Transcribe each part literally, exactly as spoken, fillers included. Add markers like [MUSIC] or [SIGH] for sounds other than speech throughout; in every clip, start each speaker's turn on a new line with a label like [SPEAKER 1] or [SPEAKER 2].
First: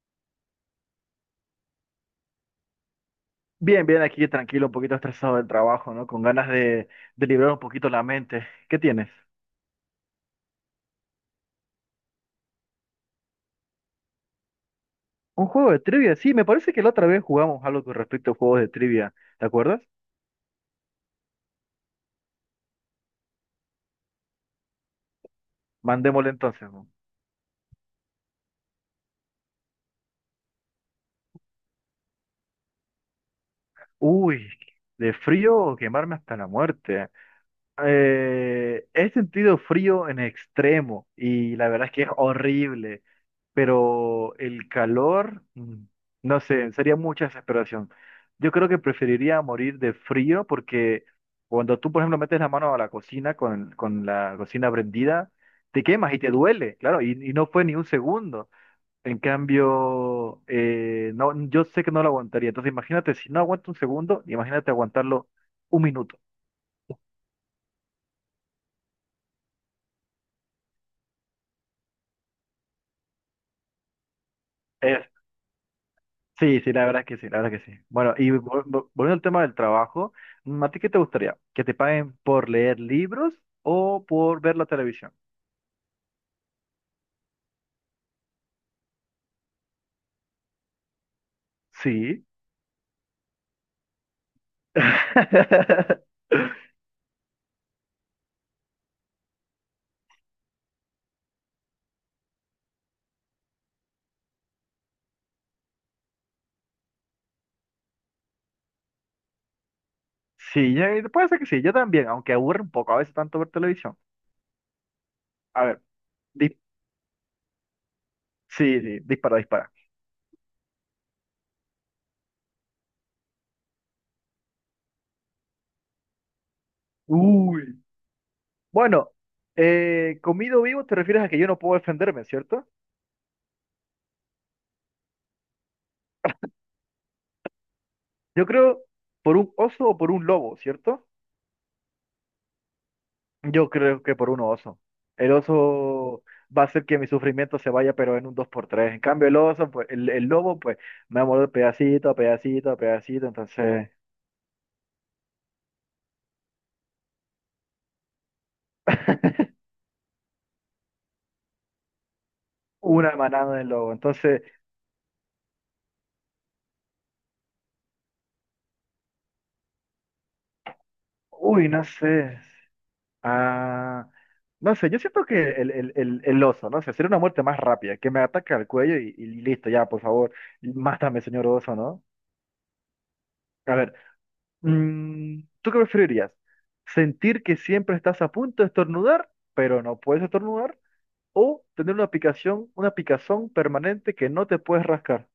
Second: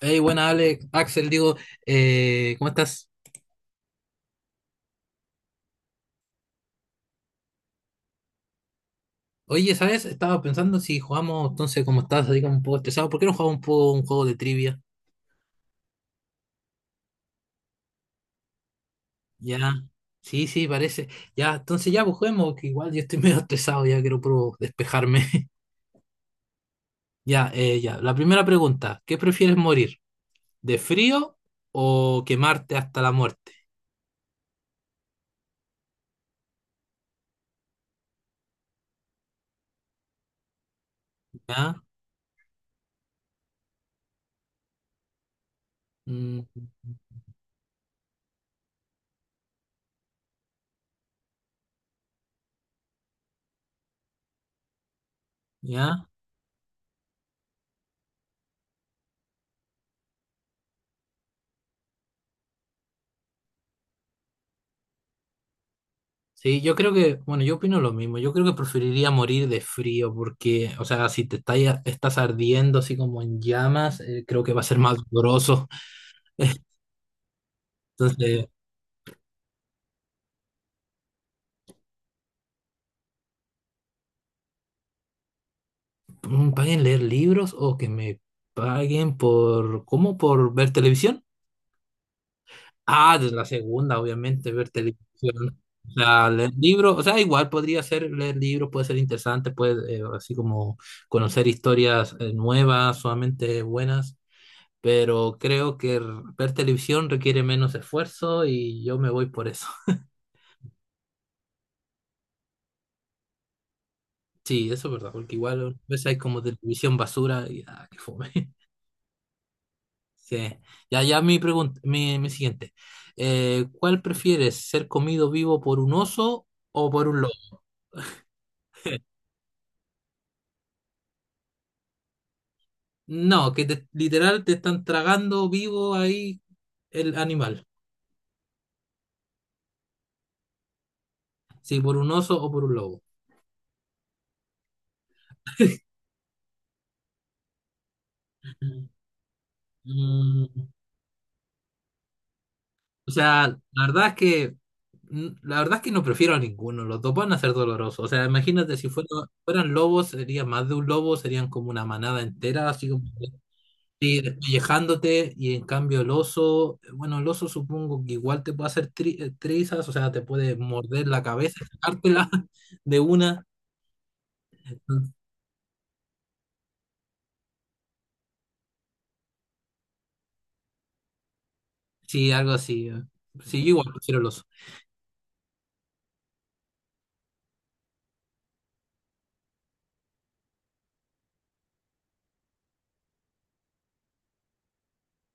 [SPEAKER 1] Hey, buena Alex, Axel, digo, eh, ¿cómo estás?
[SPEAKER 2] Bien, bien, aquí tranquilo, un poquito estresado del trabajo, ¿no? Con ganas de, de liberar un poquito la mente. ¿Qué tienes?
[SPEAKER 1] Oye, ¿sabes? Estaba pensando si jugamos, entonces, como estás así como un poco estresado, ¿por qué no jugamos un poco un juego de trivia?
[SPEAKER 2] ¿Un juego de trivia? Sí, me parece que la otra vez jugamos algo con respecto a juegos de trivia, ¿te acuerdas?
[SPEAKER 1] Ya, sí, sí, parece. Ya, entonces ya, pues juguemos, que igual yo estoy [LAUGHS] medio estresado, ya quiero puro despejarme. [LAUGHS]
[SPEAKER 2] Mandémosle entonces. ¿No?
[SPEAKER 1] Ya, eh, ya. La primera pregunta, ¿qué prefieres morir? ¿De frío o quemarte hasta la muerte?
[SPEAKER 2] Uy, de frío o quemarme hasta la muerte. Eh, he sentido frío en extremo y la
[SPEAKER 1] ¿Ya?
[SPEAKER 2] verdad es que es horrible, pero el calor, mm,
[SPEAKER 1] Mm,
[SPEAKER 2] no sé, sería mucha desesperación. Yo creo que preferiría morir de frío porque cuando tú, por ejemplo, metes la mano a la cocina con, con la cocina prendida, te
[SPEAKER 1] ¿ya?
[SPEAKER 2] quemas y te duele, claro, y, y no fue ni un segundo. En cambio, eh, no, yo sé que no lo aguantaría. Entonces, imagínate, si no aguanto un segundo, imagínate aguantarlo un minuto.
[SPEAKER 1] Sí, yo creo que, bueno, yo opino lo mismo. Yo creo que preferiría morir de frío porque, o sea, si te está- estás ardiendo así como en llamas, eh, creo que va a ser más doloroso.
[SPEAKER 2] Sí, sí,
[SPEAKER 1] [LAUGHS]
[SPEAKER 2] la verdad es que sí, la verdad es que sí. Bueno, y
[SPEAKER 1] Entonces,
[SPEAKER 2] vol- vol- volviendo al tema del trabajo, mm, ¿a ti qué te gustaría? ¿Que te paguen por leer libros o por ver la televisión?
[SPEAKER 1] mm, paguen leer libros o que me paguen por, ¿cómo? ¿Por ver televisión?
[SPEAKER 2] Sí.
[SPEAKER 1] Ah, de la segunda, obviamente, ver televisión. O
[SPEAKER 2] [LAUGHS]
[SPEAKER 1] sea, leer libros, o sea, igual podría ser leer libros, puede ser interesante, puede, eh, así como conocer historias, eh, nuevas, solamente buenas. Pero creo que r- ver televisión requiere menos esfuerzo y yo me voy por eso. [LAUGHS]
[SPEAKER 2] Sí, yo- puede ser que sí, yo también, aunque aburre un poco a veces tanto ver televisión.
[SPEAKER 1] Sí, eso es verdad, porque
[SPEAKER 2] A
[SPEAKER 1] igual a
[SPEAKER 2] ver,
[SPEAKER 1] veces hay como
[SPEAKER 2] di-
[SPEAKER 1] televisión basura y ah, qué fome. [LAUGHS]
[SPEAKER 2] sí, sí, dispara, dispara.
[SPEAKER 1] Sí. Ya, ya mi pregunta, mi, mi siguiente. Eh, ¿cuál prefieres, ser comido vivo por un oso o por un lobo?
[SPEAKER 2] Uy. Bueno, eh, comido vivo te refieres a que yo no puedo defenderme, ¿cierto?
[SPEAKER 1] No, que te- literal te están tragando vivo ahí el animal.
[SPEAKER 2] Yo creo por un oso o por un lobo, ¿cierto?
[SPEAKER 1] Sí, por un oso o por un lobo.
[SPEAKER 2] Yo creo que por un oso. El oso va a hacer que mi sufrimiento se vaya, pero en un dos por tres. En cambio, el oso, pues, el, el lobo,
[SPEAKER 1] Mm.
[SPEAKER 2] pues, me va a morder pedacito a pedacito a
[SPEAKER 1] O
[SPEAKER 2] pedacito.
[SPEAKER 1] sea, la
[SPEAKER 2] Entonces,
[SPEAKER 1] verdad es que n- la verdad es que no prefiero a ninguno, los dos van a ser dolorosos. O sea, imagínate si fuera- fueran lobos, sería más de un lobo, serían como una manada entera, así como
[SPEAKER 2] una manada del lobo.
[SPEAKER 1] sí,
[SPEAKER 2] Entonces,
[SPEAKER 1] despellejándote, y en cambio el oso, bueno, el oso supongo que igual te puede hacer tri- eh, trizas, o sea, te puede morder la cabeza, y
[SPEAKER 2] uy, no
[SPEAKER 1] sacártela
[SPEAKER 2] sé.
[SPEAKER 1] [LAUGHS] de una.
[SPEAKER 2] Ah, no sé, yo siento que el, el, el, el oso, no sé, sería una muerte más rápida, que me ataque al cuello y, y listo, ya, por favor, mátame, señor oso, ¿no?
[SPEAKER 1] Sí, algo así. Eh. Sí, yo
[SPEAKER 2] A
[SPEAKER 1] igual
[SPEAKER 2] ver,
[SPEAKER 1] prefiero el oso.
[SPEAKER 2] mm, ¿tú qué preferirías? ¿Sentir que siempre estás a punto de estornudar, pero no puedes estornudar? ¿O tener una picación, una picazón permanente que no te puedes rascar?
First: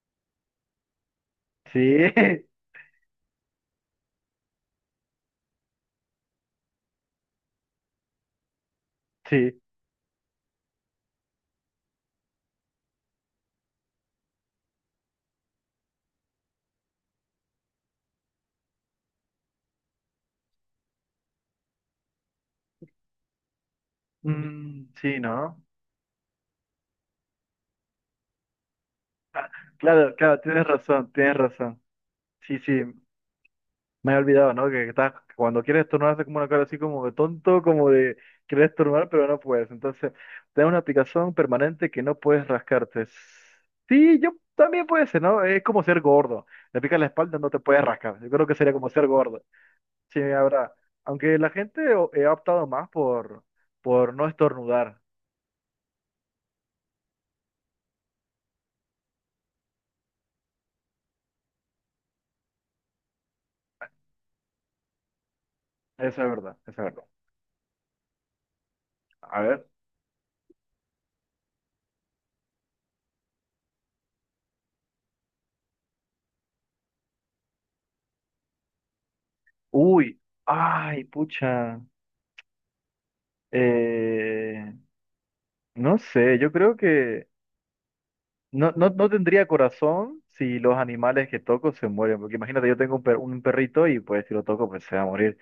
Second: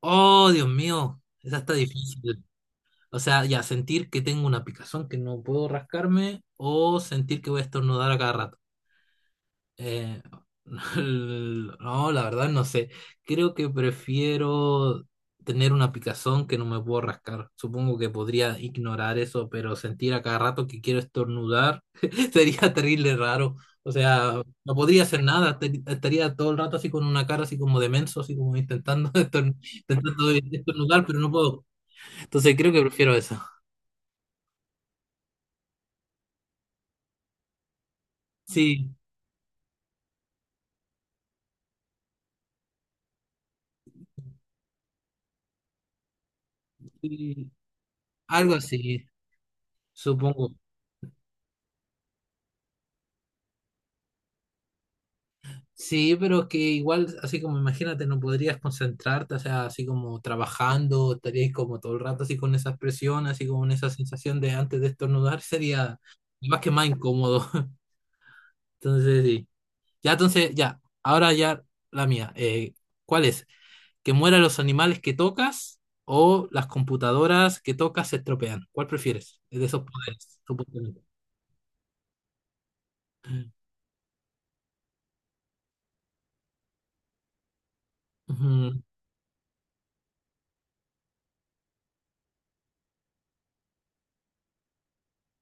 [SPEAKER 1] Oh, Dios mío, esa está
[SPEAKER 2] Sí,
[SPEAKER 1] difícil.
[SPEAKER 2] [LAUGHS]
[SPEAKER 1] O sea, ya sentir que tengo una picazón que no puedo rascarme o sentir que voy a estornudar a cada rato.
[SPEAKER 2] sí.
[SPEAKER 1] Eh, [LAUGHS] no, la verdad no sé. Creo que prefiero tener una picazón que no me puedo rascar. Supongo que podría ignorar eso, pero sentir a cada rato que quiero estornudar [LAUGHS] sería terrible raro. O sea, no
[SPEAKER 2] Mm,
[SPEAKER 1] podría
[SPEAKER 2] sí,
[SPEAKER 1] hacer nada.
[SPEAKER 2] ¿no?
[SPEAKER 1] te- Estaría todo el rato así con una cara así como de menso, así como intentando [LAUGHS] estorn-
[SPEAKER 2] Claro,
[SPEAKER 1] intentando
[SPEAKER 2] claro, tienes
[SPEAKER 1] estornudar,
[SPEAKER 2] razón,
[SPEAKER 1] pero no
[SPEAKER 2] tienes
[SPEAKER 1] puedo.
[SPEAKER 2] razón.
[SPEAKER 1] Entonces
[SPEAKER 2] Sí,
[SPEAKER 1] creo que
[SPEAKER 2] sí,
[SPEAKER 1] prefiero eso.
[SPEAKER 2] me he olvidado, ¿no? Que estás, cuando quieres estornudar haces como una cara así como de tonto, como de quieres
[SPEAKER 1] Sí.
[SPEAKER 2] estornudar, pero no puedes. Entonces, tener una picazón permanente que no puedes rascarte. Sí, yo también puede ser, ¿no? Es como ser gordo. Te pica la espalda,
[SPEAKER 1] Y
[SPEAKER 2] no te puedes rascar. Yo creo
[SPEAKER 1] algo
[SPEAKER 2] que sería como
[SPEAKER 1] así,
[SPEAKER 2] ser gordo. Sí,
[SPEAKER 1] supongo.
[SPEAKER 2] ahora, aunque la gente o- eh, ha optado más por, por no estornudar,
[SPEAKER 1] Sí, pero es que igual, así como imagínate, no podrías concentrarte, o sea, así como trabajando, estarías como todo el rato así con esa presión, así como en esa sensación de antes de estornudar, sería
[SPEAKER 2] eso es verdad,
[SPEAKER 1] más que
[SPEAKER 2] eso es
[SPEAKER 1] más
[SPEAKER 2] verdad.
[SPEAKER 1] incómodo. [LAUGHS] Entonces,
[SPEAKER 2] A
[SPEAKER 1] sí.
[SPEAKER 2] ver,
[SPEAKER 1] Ya, entonces, ya, ahora ya la mía. Eh, ¿cuál es? ¿Que mueran los animales que tocas o las computadoras que tocas se estropean? ¿Cuál prefieres? De esos
[SPEAKER 2] uy,
[SPEAKER 1] poderes, supuestamente.
[SPEAKER 2] ay, pucha, eh, no sé, yo creo que no,
[SPEAKER 1] Ujú.
[SPEAKER 2] no, no tendría corazón si los animales que toco se mueren, porque imagínate, yo tengo un, per- un perrito y pues si lo toco pues se va a morir.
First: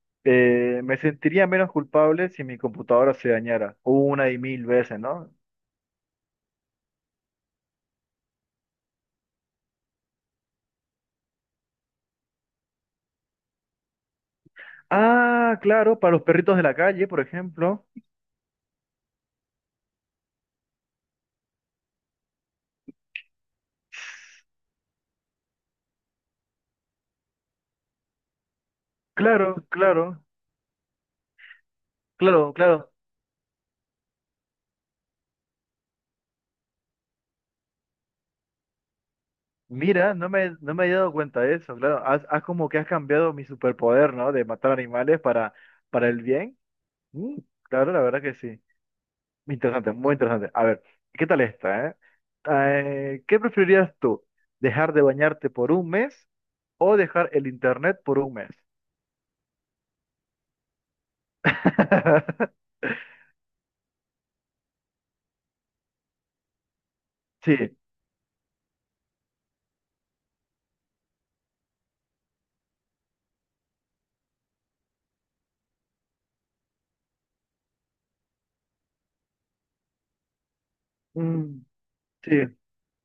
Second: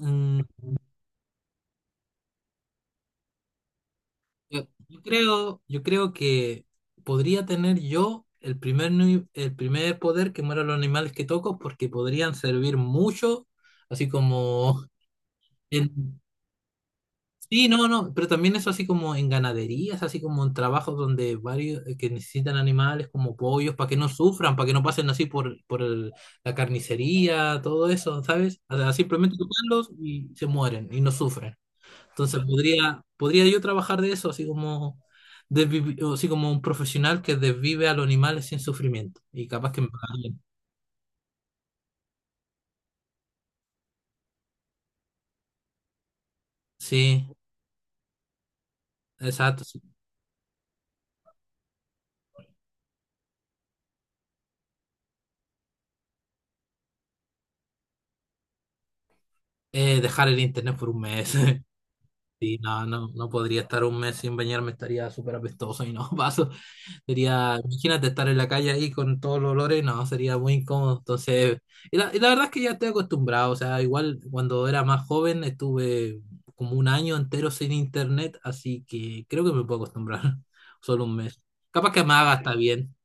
[SPEAKER 1] Mm.
[SPEAKER 2] Eh, me sentiría menos culpable si mi computadora se dañara, una y
[SPEAKER 1] Yo,
[SPEAKER 2] mil veces,
[SPEAKER 1] yo
[SPEAKER 2] ¿no?
[SPEAKER 1] creo, yo creo que podría tener yo el primer, ni- el primer poder que mueran los animales que toco porque podrían servir mucho, así como
[SPEAKER 2] Ah,
[SPEAKER 1] [LAUGHS]
[SPEAKER 2] claro, para
[SPEAKER 1] en...
[SPEAKER 2] los perritos de la calle, por
[SPEAKER 1] Sí,
[SPEAKER 2] ejemplo.
[SPEAKER 1] no, no, pero también eso así como en ganaderías, así como en trabajos donde varios eh, que necesitan animales como pollos para que no sufran, para que no pasen así por, por el- la carnicería, todo eso, ¿sabes? O sea, simplemente
[SPEAKER 2] Claro,
[SPEAKER 1] tocarlos
[SPEAKER 2] claro,
[SPEAKER 1] y se mueren y no sufren. Entonces
[SPEAKER 2] claro, claro.
[SPEAKER 1] podría, podría yo trabajar de eso, así como, desvivi- o así como un profesional que desvive a los animales sin sufrimiento. Y capaz que me
[SPEAKER 2] Mira, no
[SPEAKER 1] pagarían.
[SPEAKER 2] me, no me había dado cuenta de eso, claro. Has, has como que has cambiado mi superpoder, ¿no? De matar animales para, para el bien.
[SPEAKER 1] Sí,
[SPEAKER 2] Mm, claro, la verdad que sí.
[SPEAKER 1] exacto. Sí.
[SPEAKER 2] Interesante, muy interesante. A ver, ¿qué tal esta, eh? Ah, Eh, ¿qué preferirías tú? ¿Dejar de bañarte por un mes o dejar el internet por un mes?
[SPEAKER 1] Eh, dejar el internet por un mes. [LAUGHS] Sí,
[SPEAKER 2] [LAUGHS]
[SPEAKER 1] no, no, no podría estar un mes sin bañarme, estaría súper apestoso y no [LAUGHS] paso.
[SPEAKER 2] Sí,
[SPEAKER 1] Sería, imagínate estar en la calle ahí con todos los olores, no, sería muy incómodo. Entonces, y la, y la verdad es que ya estoy acostumbrado, o sea, igual cuando era más joven estuve como un año entero sin internet, así que creo que me puedo acostumbrar, [LAUGHS] solo un mes.
[SPEAKER 2] mm,
[SPEAKER 1] Capaz que me haga está
[SPEAKER 2] sí,
[SPEAKER 1] bien,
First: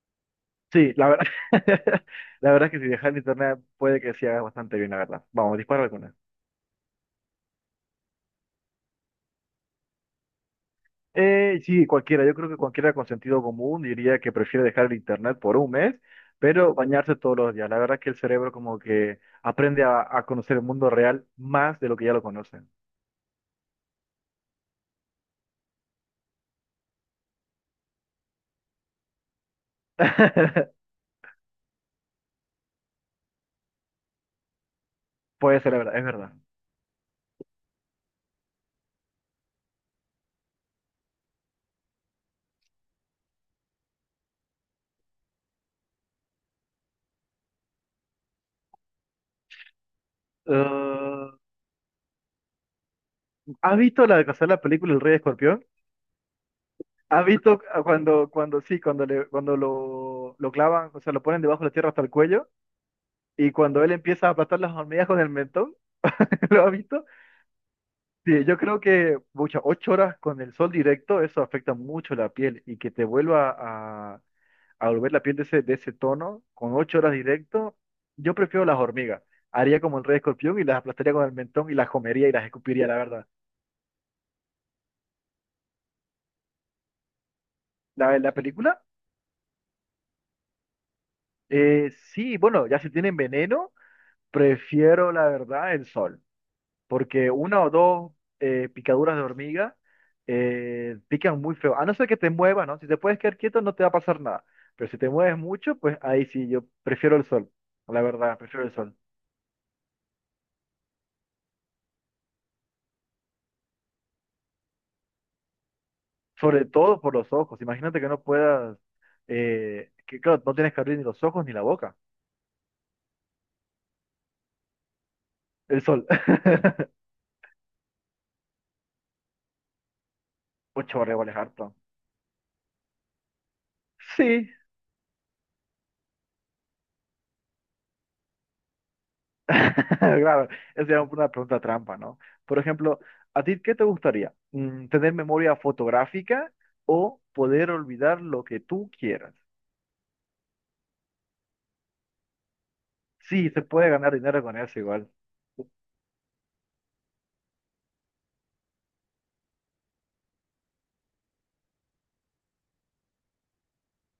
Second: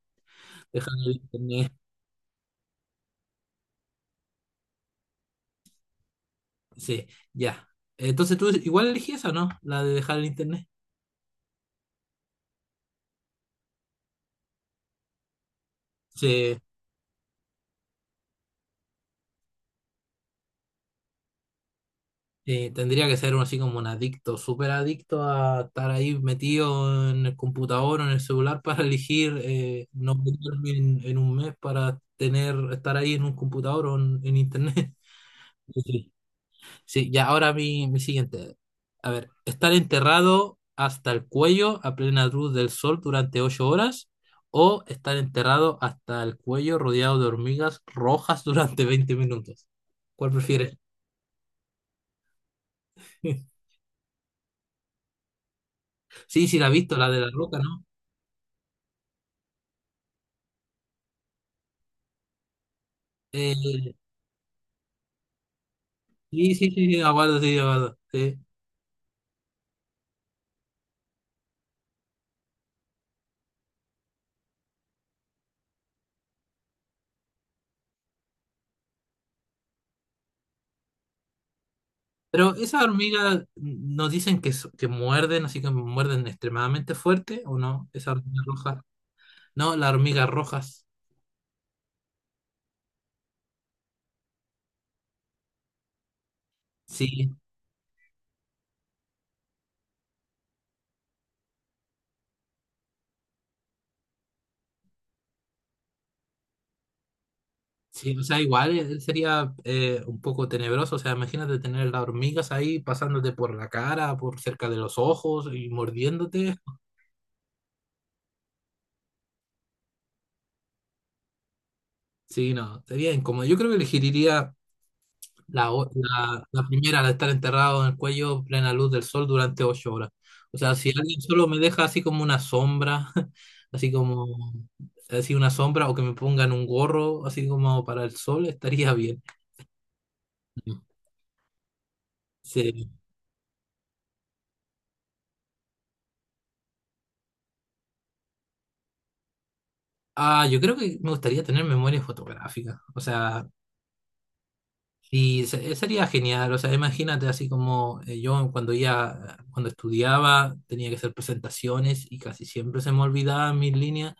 [SPEAKER 1] dejar
[SPEAKER 2] sí, la
[SPEAKER 1] el
[SPEAKER 2] verdad,
[SPEAKER 1] internet.
[SPEAKER 2] [LAUGHS] la verdad es que si dejar el internet puede que sí hagas bastante bien, la verdad. Vamos, dispara alguna.
[SPEAKER 1] Sí, ya. Entonces tú igual elegí esa, ¿no? La de dejar el internet.
[SPEAKER 2] Eh, sí, cualquiera. Yo creo que cualquiera con sentido común diría que prefiere dejar el internet por un mes,
[SPEAKER 1] Sí.
[SPEAKER 2] pero bañarse todos los días. La verdad que el cerebro como que aprende a, a conocer el mundo real más de lo que ya lo conocen.
[SPEAKER 1] Sí, tendría que ser uno así como un adicto, súper adicto a estar ahí metido en el computador o en el celular para elegir eh, no meterme
[SPEAKER 2] [LAUGHS]
[SPEAKER 1] en, en un mes para tener, estar ahí en un computador o en, en internet.
[SPEAKER 2] Puede
[SPEAKER 1] [LAUGHS]
[SPEAKER 2] ser, la verdad, es
[SPEAKER 1] Sí,
[SPEAKER 2] verdad.
[SPEAKER 1] sí, ya ahora mi, mi siguiente. A ver, estar enterrado hasta el cuello a plena luz del sol durante ocho horas o estar enterrado hasta el cuello rodeado de hormigas rojas [LAUGHS] durante veinte minutos. ¿Cuál prefieres?
[SPEAKER 2] Ah,
[SPEAKER 1] [LAUGHS]
[SPEAKER 2] ¿has visto la de casualidad la película El Rey Escorpión?
[SPEAKER 1] Sí, sí, la he visto, la de
[SPEAKER 2] ¿Has
[SPEAKER 1] la roca,
[SPEAKER 2] visto cu-
[SPEAKER 1] ¿no?
[SPEAKER 2] cuando, cuando sí, cuando le, cuando lo, lo clavan, o sea, lo ponen debajo de la tierra hasta el cuello y cuando él
[SPEAKER 1] Eh,
[SPEAKER 2] empieza a aplastar las hormigas con el mentón? [LAUGHS]
[SPEAKER 1] sí,
[SPEAKER 2] ¿Lo
[SPEAKER 1] sí,
[SPEAKER 2] has
[SPEAKER 1] sí, sí,
[SPEAKER 2] visto?
[SPEAKER 1] aguardo, sí, aguardo, sí.
[SPEAKER 2] Sí, yo creo que muchas ocho horas con el sol directo, eso afecta mucho la piel y que te vuelva a, a volver la piel de ese, de ese tono con ocho horas directo, yo prefiero las hormigas. Haría como el Rey Escorpión y las aplastaría con el mentón y las comería y las
[SPEAKER 1] Pero esas
[SPEAKER 2] escupiría, la verdad.
[SPEAKER 1] hormigas mm, nos dicen que, so- que muerden, así que muerden extremadamente fuerte, ¿o no? Esa
[SPEAKER 2] La, la
[SPEAKER 1] hormiga roja.
[SPEAKER 2] película,
[SPEAKER 1] No, las hormigas rojas.
[SPEAKER 2] eh, sí, bueno, ya si tienen veneno, prefiero la verdad el sol. Porque
[SPEAKER 1] Sí,
[SPEAKER 2] una o dos eh, picaduras de hormiga eh, pican muy feo. A no ser que te muevas, ¿no? Si te puedes quedar quieto, no te va a pasar nada. Pero si te mueves mucho, pues ahí sí, yo prefiero el sol. La
[SPEAKER 1] sí, o
[SPEAKER 2] verdad,
[SPEAKER 1] sea,
[SPEAKER 2] prefiero el
[SPEAKER 1] igual
[SPEAKER 2] sol.
[SPEAKER 1] eh, sería eh, un poco tenebroso. O sea, imagínate tener las hormigas ahí pasándote por la cara, por cerca de los ojos y mordiéndote.
[SPEAKER 2] Sobre todo por los ojos. Imagínate que no puedas, eh, que claro, no tienes que abrir ni los ojos ni la boca.
[SPEAKER 1] Sí, no, sería incómodo. Yo creo que elegiría La,
[SPEAKER 2] El
[SPEAKER 1] o-
[SPEAKER 2] sol. [LAUGHS]
[SPEAKER 1] la, la primera, la de estar enterrado en el cuello, plena luz del sol durante ocho horas. O sea, si
[SPEAKER 2] Ocho vale,
[SPEAKER 1] alguien
[SPEAKER 2] vale,
[SPEAKER 1] solo me
[SPEAKER 2] harto.
[SPEAKER 1] deja así como una sombra, [LAUGHS] así
[SPEAKER 2] Sí,
[SPEAKER 1] como, así una sombra, o que me pongan un gorro, así como para el sol, estaría bien.
[SPEAKER 2] [LAUGHS] claro, esa es una pregunta trampa, ¿no? Por
[SPEAKER 1] Sí.
[SPEAKER 2] ejemplo, ¿a ti qué te gustaría? Mm, ¿Tener memoria fotográfica o poder olvidar lo que tú quieras?
[SPEAKER 1] Ah, yo creo que me gustaría tener memoria fotográfica. O sea,
[SPEAKER 2] Sí, se puede ganar dinero con eso igual.
[SPEAKER 1] y se- sería genial. O sea, imagínate así como eh, yo cuando ya, cuando estudiaba, tenía que hacer presentaciones y casi siempre se me olvidaban mis líneas.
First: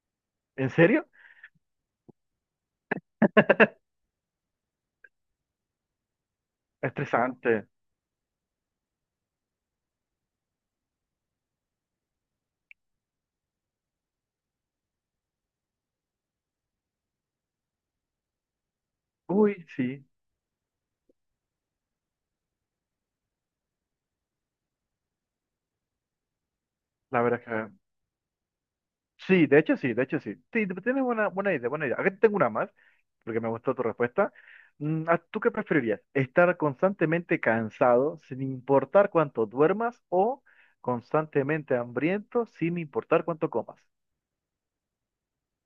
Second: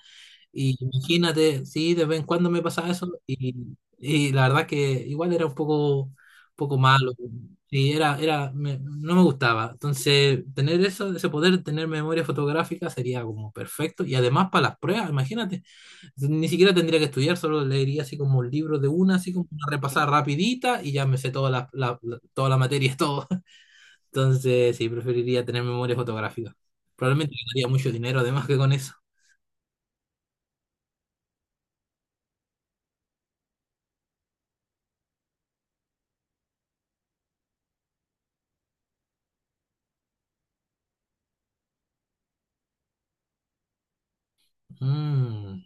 [SPEAKER 2] ¿En
[SPEAKER 1] Y
[SPEAKER 2] serio?
[SPEAKER 1] imagínate, sí, de vez en cuando me pasaba eso y,
[SPEAKER 2] [LAUGHS]
[SPEAKER 1] y la verdad que igual era un poco, poco malo.
[SPEAKER 2] Estresante.
[SPEAKER 1] Sí, era, era, me- no me gustaba. Entonces, tener eso, ese poder, tener memoria fotográfica sería como perfecto. Y además para las pruebas, imagínate, ni siquiera tendría que estudiar, solo leería así como un libro de una, así como
[SPEAKER 2] Uy,
[SPEAKER 1] una
[SPEAKER 2] sí,
[SPEAKER 1] repasada rapidita y ya me sé toda la, la, la- toda la materia, [LAUGHS] todo. Entonces, sí, preferiría tener memoria fotográfica.
[SPEAKER 2] la
[SPEAKER 1] Probablemente
[SPEAKER 2] verdad es
[SPEAKER 1] ganaría
[SPEAKER 2] que...
[SPEAKER 1] mucho dinero además que con eso.
[SPEAKER 2] Sí, de hecho sí, de hecho sí. Sí, tienes buena, buena idea, buena idea. Aquí tengo una más. Porque me gustó tu respuesta. Mm, ¿a- ¿Tú qué preferirías? ¿Estar constantemente cansado sin importar cuánto duermas o constantemente hambriento sin importar cuánto comas?
[SPEAKER 1] Mm.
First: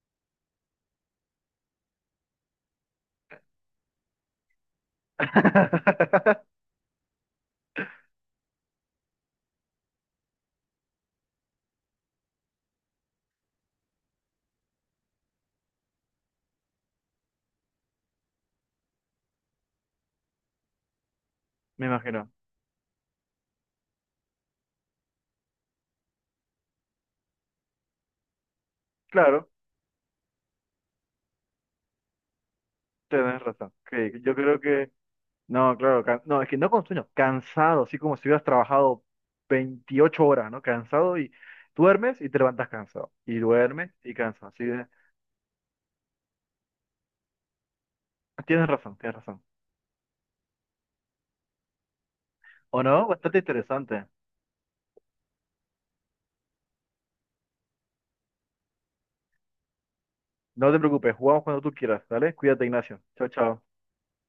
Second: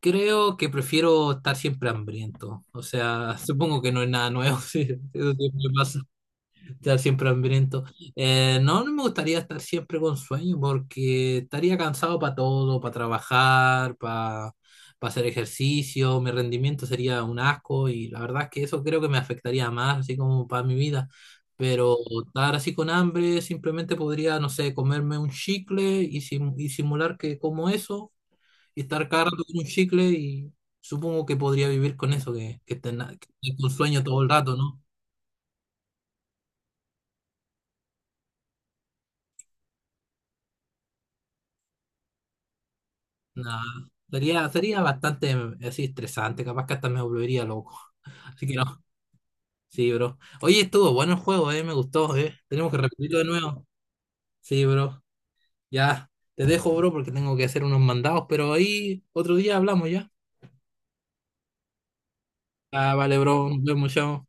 [SPEAKER 1] Creo que prefiero estar siempre hambriento. O sea, [LAUGHS] supongo que no es nada nuevo, [LAUGHS] sí, eso siempre pasa,
[SPEAKER 2] [LAUGHS]
[SPEAKER 1] estar siempre hambriento. Eh, no, no me gustaría estar siempre con sueño porque estaría cansado para todo, para trabajar, para hacer ejercicio, mi rendimiento sería un asco y la verdad es que eso creo que me afectaría más, así como para mi vida.
[SPEAKER 2] Me
[SPEAKER 1] Pero
[SPEAKER 2] imagino.
[SPEAKER 1] estar así con hambre, simplemente podría, no sé, comerme un chicle y, sim- y simular que como eso y estar cada rato
[SPEAKER 2] Claro,
[SPEAKER 1] con un chicle y supongo que podría vivir con eso, que, que estar na- que
[SPEAKER 2] tenés
[SPEAKER 1] estar con
[SPEAKER 2] razón.
[SPEAKER 1] sueño
[SPEAKER 2] Que
[SPEAKER 1] todo el
[SPEAKER 2] yo
[SPEAKER 1] rato,
[SPEAKER 2] creo
[SPEAKER 1] ¿no?
[SPEAKER 2] que... No, claro, can- no, es que no con sueño, cansado, así como si hubieras trabajado veintiocho horas, ¿no? Cansado y duermes y te levantas cansado. Y
[SPEAKER 1] Nada.
[SPEAKER 2] duermes y
[SPEAKER 1] Sería,
[SPEAKER 2] cansado. Así
[SPEAKER 1] sería
[SPEAKER 2] de...
[SPEAKER 1] bastante mm, así estresante, capaz que hasta me volvería loco. [LAUGHS] Así que
[SPEAKER 2] Tienes
[SPEAKER 1] no,
[SPEAKER 2] razón, tienes razón.
[SPEAKER 1] sí, bro. Oye, estuvo bueno el juego, eh, me gustó, eh. Tenemos que
[SPEAKER 2] ¿O no?
[SPEAKER 1] repetirlo de
[SPEAKER 2] Bastante
[SPEAKER 1] nuevo.
[SPEAKER 2] interesante.
[SPEAKER 1] Sí, bro. Ya, te dejo, bro, porque tengo que hacer unos mandados, pero ahí otro día hablamos ya.
[SPEAKER 2] No te preocupes, jugamos cuando tú quieras, ¿vale? Cuídate,
[SPEAKER 1] Ah,
[SPEAKER 2] Ignacio.
[SPEAKER 1] vale,
[SPEAKER 2] Chao,
[SPEAKER 1] bro, nos
[SPEAKER 2] chao.
[SPEAKER 1] vemos, chao.